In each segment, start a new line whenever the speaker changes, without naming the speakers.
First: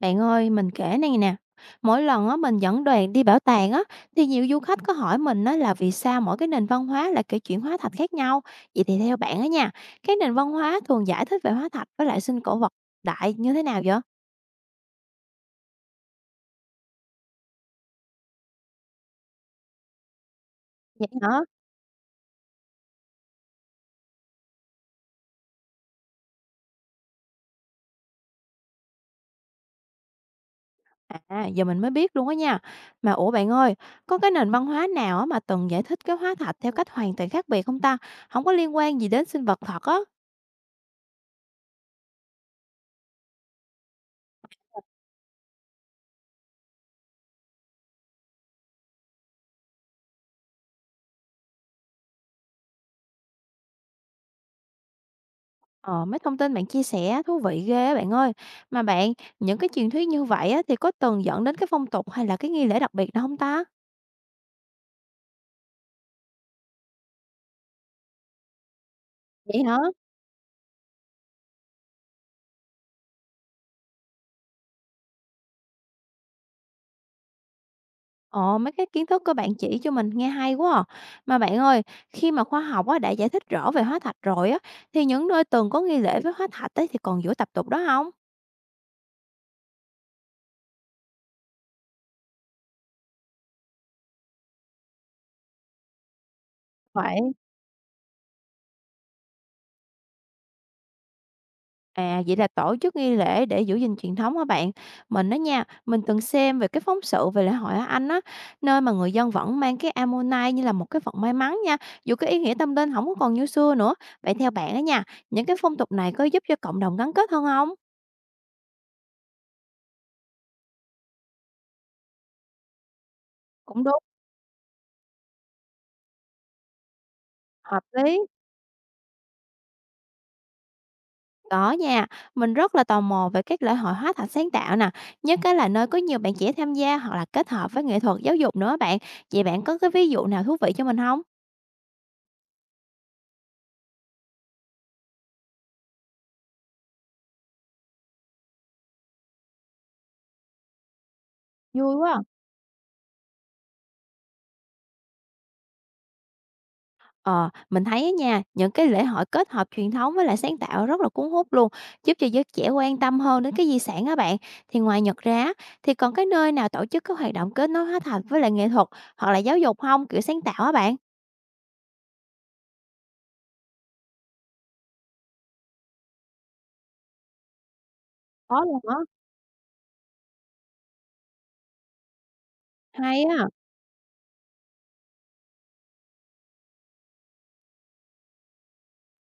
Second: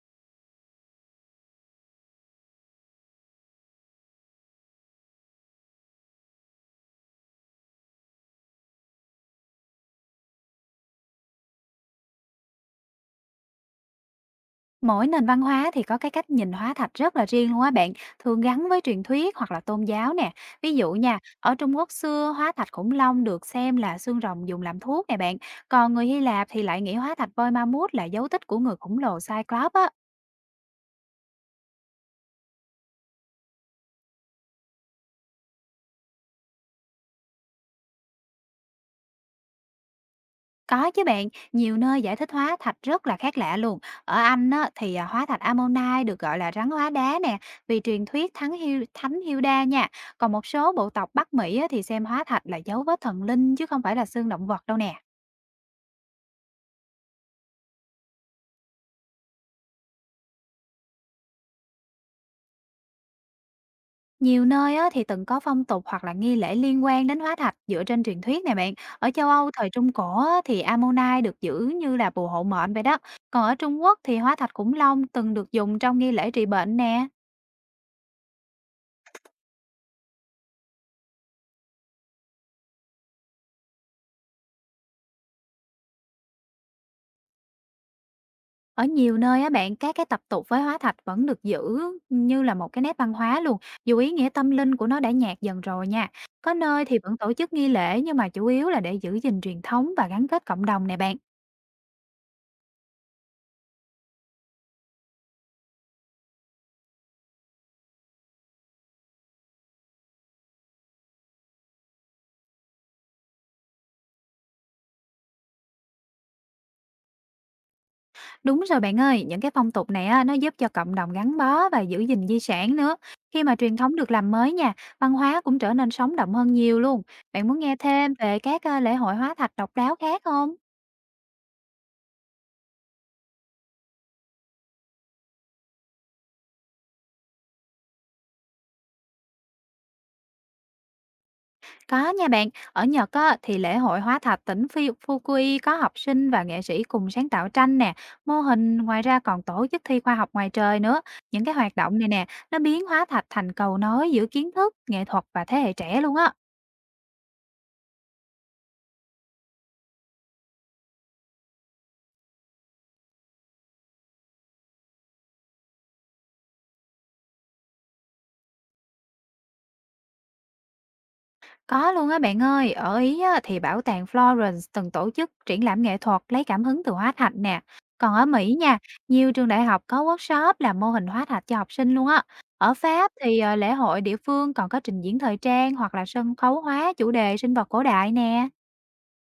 Bạn ơi, mình kể này nè, mỗi lần á mình dẫn đoàn đi bảo tàng á thì nhiều du khách có hỏi mình á là vì sao mỗi cái nền văn hóa lại kể chuyện hóa thạch khác nhau. Vậy thì theo bạn á nha, cái nền văn hóa thường giải thích về hóa thạch với lại sinh cổ vật đại như thế nào vậy?
Mỗi nền văn hóa thì có cái cách nhìn hóa thạch rất là riêng luôn á bạn, thường gắn với truyền thuyết hoặc là tôn giáo nè. Ví dụ
Vậy
nha,
hả?
ở Trung Quốc xưa hóa thạch khủng long được xem là xương rồng dùng làm thuốc nè bạn. Còn người Hy Lạp thì lại nghĩ hóa thạch voi ma mút là dấu tích của người khổng lồ Cyclops á.
À, giờ mình mới biết luôn á nha. Mà ủa bạn ơi, có cái nền văn hóa nào á mà từng giải thích cái hóa thạch theo cách hoàn toàn khác biệt không ta? Không có liên quan gì đến sinh vật thật á.
Có chứ bạn, nhiều nơi giải thích hóa thạch rất là khác lạ luôn. Ở Anh á, thì hóa thạch Ammonite được gọi là rắn hóa đá nè, vì truyền thuyết thánh thánh Hilda nha. Còn một số bộ tộc Bắc Mỹ á, thì xem hóa thạch là dấu vết thần linh chứ không phải là xương động vật đâu nè.
Ờ, mấy thông tin bạn chia sẻ thú vị ghê á bạn ơi. Mà bạn, những cái truyền thuyết như vậy á, thì có từng dẫn đến cái phong tục hay là cái nghi lễ đặc biệt nào không ta?
Nhiều nơi á, thì từng có phong tục hoặc là nghi lễ liên quan đến hóa thạch dựa trên truyền thuyết này bạn. Ở châu Âu
Vậy
thời
hả?
Trung Cổ á, thì Ammonite được giữ như là bùa hộ mệnh vậy đó. Còn ở Trung Quốc thì hóa thạch khủng long từng được dùng trong nghi lễ trị bệnh nè.
Ồ, mấy cái kiến thức của bạn chỉ cho mình nghe hay quá à. Mà bạn ơi, khi mà khoa học á, đã giải thích rõ về hóa thạch rồi á, thì những nơi từng có nghi lễ với hóa thạch ấy, thì còn giữ tập tục đó không
Ở nhiều nơi á bạn, các cái tập tục với hóa thạch vẫn được giữ như là một cái nét văn hóa luôn, dù ý nghĩa tâm linh của nó đã nhạt dần rồi nha. Có nơi thì vẫn tổ
vậy?
chức nghi lễ nhưng mà chủ yếu là để giữ gìn truyền thống và gắn kết cộng đồng nè bạn.
À, vậy là tổ chức nghi lễ để giữ gìn truyền thống hả bạn? Mình đó nha, mình từng xem về cái phóng sự về lễ hội ở Anh á, nơi mà người dân vẫn mang cái ammonite như là một cái vật may mắn nha, dù cái ý nghĩa tâm linh không có còn như xưa nữa. Vậy theo bạn đó nha, những cái phong tục này có giúp cho cộng đồng gắn kết hơn không?
Đúng rồi bạn ơi, những cái phong tục này á, nó giúp cho cộng đồng gắn bó và giữ gìn di sản nữa. Khi mà truyền
Cũng
thống
đúng,
được làm mới nha, văn hóa cũng trở nên sống động hơn nhiều luôn. Bạn muốn nghe
hợp
thêm
lý.
về các lễ hội hóa thạch độc đáo khác không?
Có nha, mình rất là tò mò về các lễ hội hóa thạch sáng tạo nè, nhất cái là nơi có nhiều bạn trẻ tham gia hoặc là kết hợp với nghệ thuật giáo dục nữa bạn. Vậy bạn có cái ví dụ nào thú vị cho mình không?
Có nha bạn, ở Nhật á, thì lễ hội hóa thạch tỉnh Fukui có học sinh và nghệ sĩ cùng sáng tạo tranh nè, mô hình ngoài ra còn tổ chức thi khoa học ngoài trời nữa. Những cái hoạt
Vui
động này
quá.
nè, nó biến hóa thạch thành cầu nối giữa kiến thức, nghệ thuật và thế hệ trẻ luôn á.
Ờ, mình thấy á nha, những cái lễ hội kết hợp truyền thống với lại sáng tạo rất là cuốn hút luôn, giúp cho giới trẻ quan tâm hơn đến cái di sản á bạn. Thì ngoài Nhật ra á, thì còn cái nơi nào tổ chức các hoạt động kết nối hóa thạch với lại nghệ thuật hoặc là giáo dục không, kiểu sáng tạo á bạn?
Có luôn á bạn ơi, ở Ý á, thì bảo tàng Florence từng tổ chức triển lãm nghệ thuật lấy cảm hứng từ hóa thạch nè. Còn ở Mỹ
Có
nha,
luôn á.
nhiều trường đại học có workshop làm mô hình hóa thạch cho học sinh luôn á. Ở Pháp
Hay
thì
á.
lễ hội địa phương còn có trình diễn thời trang hoặc là sân khấu hóa chủ đề sinh vật cổ đại nè.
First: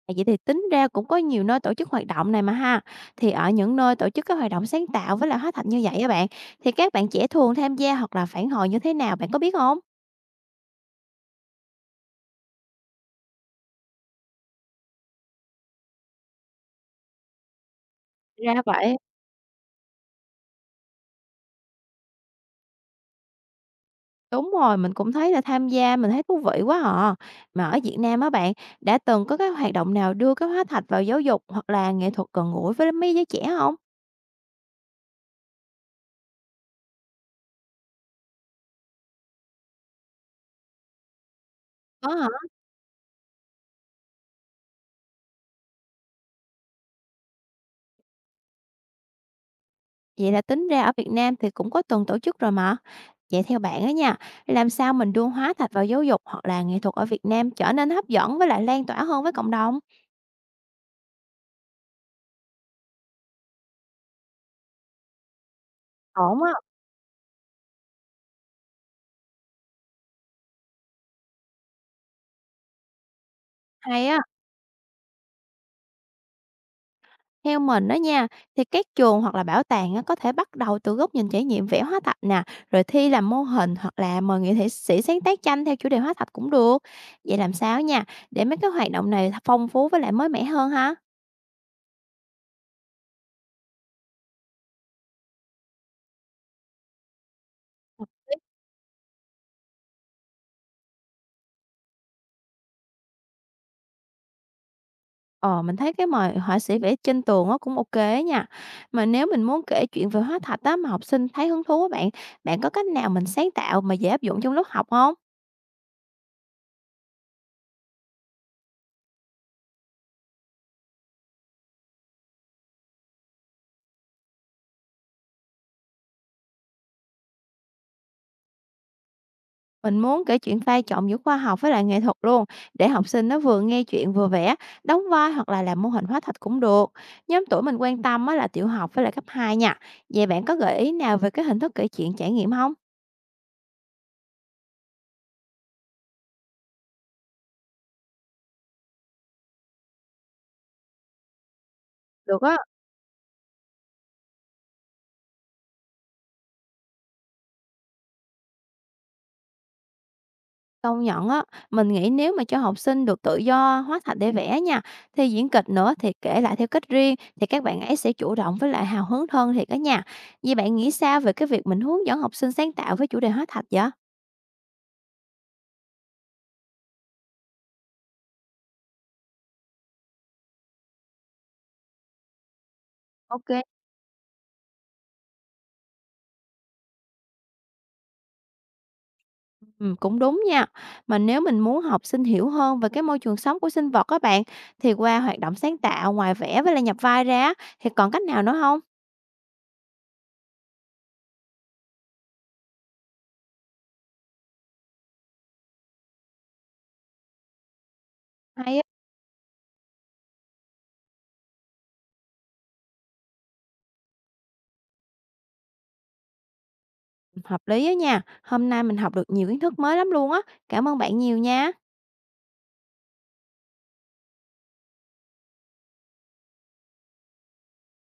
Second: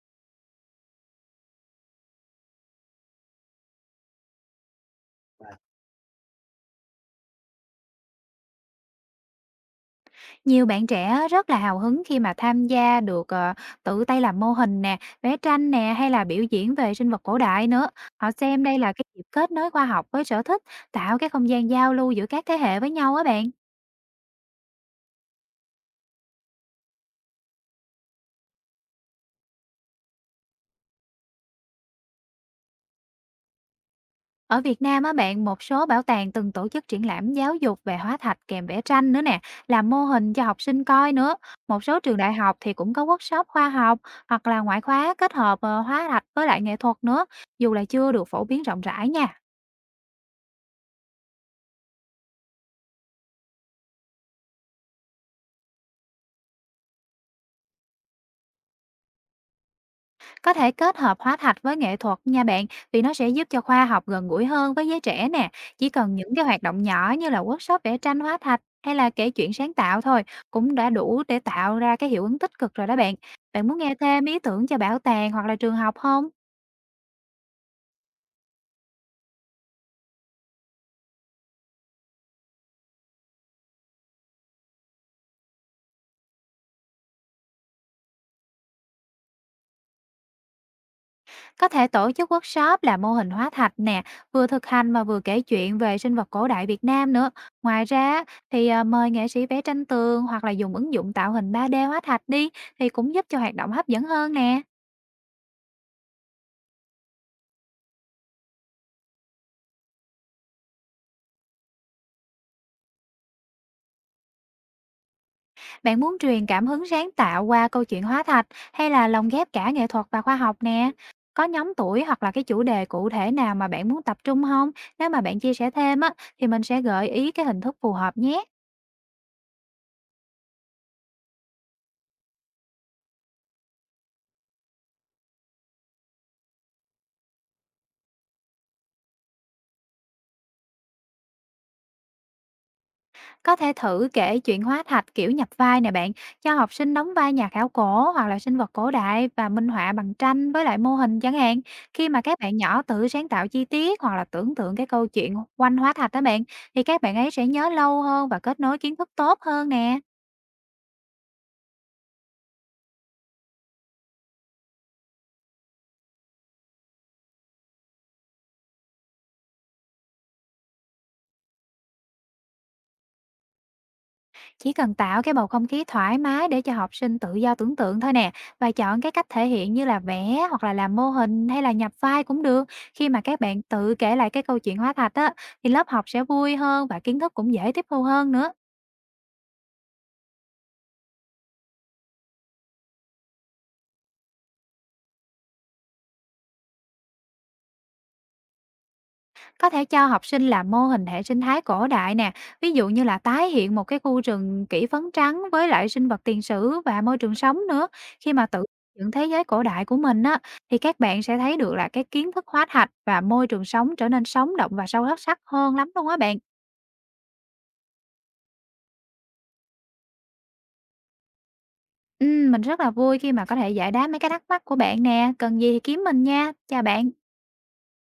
À, vậy thì tính ra cũng có nhiều nơi tổ chức hoạt động này mà ha. Thì ở những nơi tổ chức các hoạt động sáng tạo với lại hóa thạch như vậy á bạn, thì các bạn trẻ thường tham gia hoặc là phản hồi như thế nào, bạn có biết không?
Nhiều bạn trẻ rất là hào hứng khi mà tham gia được, tự tay làm mô hình nè, vẽ tranh nè, hay là biểu diễn về sinh vật cổ đại nữa. Họ
Ra
xem đây là
vậy.
cái dịp kết nối khoa học với sở thích, tạo cái không gian giao lưu giữa các thế hệ với nhau á bạn.
Đúng rồi, mình cũng thấy là tham gia mình thấy thú vị quá à. Mà ở Việt Nam á bạn, đã từng có cái hoạt động nào đưa cái hóa thạch vào giáo dục hoặc là nghệ thuật gần gũi với mấy giới trẻ không?
Ở Việt Nam á bạn, một số bảo tàng từng tổ chức triển lãm giáo dục về hóa thạch kèm vẽ tranh nữa nè, làm mô hình cho học sinh coi nữa. Một số
Có
trường
hả?
đại học thì cũng có workshop khoa học hoặc là ngoại khóa kết hợp, hóa thạch với lại nghệ thuật nữa, dù là chưa được phổ biến rộng rãi nha.
Vậy là tính ra ở Việt Nam thì cũng có từng tổ chức rồi mà. Vậy theo bạn á nha, làm sao mình đưa hóa thạch vào giáo dục hoặc là nghệ thuật ở Việt Nam trở nên hấp dẫn với lại lan tỏa hơn với cộng đồng?
Có thể kết hợp hóa thạch với nghệ thuật nha bạn, vì nó sẽ giúp cho khoa học gần gũi hơn với giới trẻ nè. Chỉ cần những
Ổn
cái
á,
hoạt động nhỏ như là workshop vẽ tranh hóa thạch hay là kể chuyện sáng tạo thôi cũng đã đủ để tạo ra cái hiệu ứng tích cực rồi đó bạn. Bạn muốn nghe
hay á.
thêm ý tưởng cho bảo tàng hoặc là trường học không?
Theo mình đó nha, thì các trường hoặc là bảo tàng á, có thể bắt đầu từ góc nhìn trải nghiệm vẽ hóa thạch nè, rồi thi làm mô hình hoặc là mời sĩ sáng tác tranh theo chủ đề hóa thạch cũng được. Vậy làm sao nha, để mấy cái hoạt động này phong phú với lại mới mẻ hơn ha?
Có thể tổ chức workshop là mô hình hóa thạch nè, vừa thực hành mà vừa kể chuyện về sinh vật cổ đại Việt Nam nữa. Ngoài ra thì mời nghệ sĩ vẽ tranh tường hoặc là dùng ứng dụng tạo hình 3D hóa thạch đi thì cũng giúp cho hoạt động hấp dẫn hơn nè.
Ờ, mình thấy cái mời họa sĩ vẽ trên tường nó cũng ok á nha. Mà nếu mình muốn kể chuyện về hóa thạch á mà học sinh thấy hứng thú á bạn, bạn có cách nào mình sáng tạo mà dễ áp dụng trong lớp học không?
Bạn muốn truyền cảm hứng sáng tạo qua câu chuyện hóa thạch hay là lồng ghép cả nghệ thuật và khoa học nè? Có nhóm tuổi hoặc là cái chủ đề cụ thể nào mà bạn muốn tập trung không? Nếu mà bạn chia sẻ thêm á, thì mình sẽ gợi ý cái hình thức phù hợp nhé.
Mình muốn kể chuyện pha trộn giữa khoa học với lại nghệ thuật luôn, để học sinh nó vừa nghe chuyện vừa vẽ, đóng vai hoặc là làm mô hình hóa thạch cũng được. Nhóm tuổi mình quan tâm á là tiểu học với lại cấp 2 nha. Vậy bạn có gợi ý nào về cái hình thức kể chuyện trải nghiệm không?
Có thể thử kể chuyện hóa thạch kiểu nhập vai nè bạn, cho học sinh đóng vai nhà khảo cổ hoặc là sinh vật cổ đại và minh họa bằng tranh với lại mô hình chẳng hạn. Khi mà các
Được
bạn
á,
nhỏ tự sáng tạo chi tiết hoặc là tưởng tượng cái câu chuyện quanh hóa thạch đó bạn, thì các bạn ấy sẽ nhớ lâu hơn và kết nối kiến thức tốt hơn nè.
công nhận á, mình nghĩ nếu mà cho học sinh được tự do hóa thạch để vẽ nha, thì diễn kịch nữa thì kể lại theo cách riêng thì các bạn ấy sẽ chủ động với lại hào hứng hơn thiệt đó nha. Vậy bạn nghĩ sao về cái việc mình hướng dẫn học sinh sáng tạo với chủ đề hóa thạch vậy?
Chỉ cần tạo cái bầu không khí thoải mái để cho học sinh tự do tưởng tượng thôi nè và chọn cái cách thể hiện như là vẽ hoặc là làm mô hình hay là nhập vai cũng được. Khi mà các
Ok.
bạn tự kể lại cái câu chuyện hóa thạch á thì lớp học sẽ vui hơn và kiến thức cũng dễ tiếp thu hơn nữa.
Cũng đúng nha. Mà nếu mình muốn học sinh hiểu hơn về cái môi trường sống của sinh vật các bạn, thì qua hoạt động sáng tạo ngoài vẽ với lại nhập vai ra thì còn cách nào nữa không?
Có thể cho học sinh làm mô hình hệ sinh thái cổ đại nè, ví dụ như là tái hiện một cái khu rừng kỹ phấn trắng với lại sinh vật tiền sử và môi trường sống nữa. Khi mà tự
Hay á,
dựng thế giới cổ đại của mình á, thì các bạn sẽ thấy được là cái kiến thức hóa thạch và môi trường sống trở nên sống động và sâu hấp sắc hơn lắm luôn á bạn.
hợp lý á nha. Hôm nay mình học được nhiều kiến thức mới lắm luôn á. Cảm ơn bạn nhiều nha.
Mình rất là vui khi mà có thể giải đáp mấy cái thắc mắc của bạn nè, cần gì thì kiếm mình nha. Chào bạn.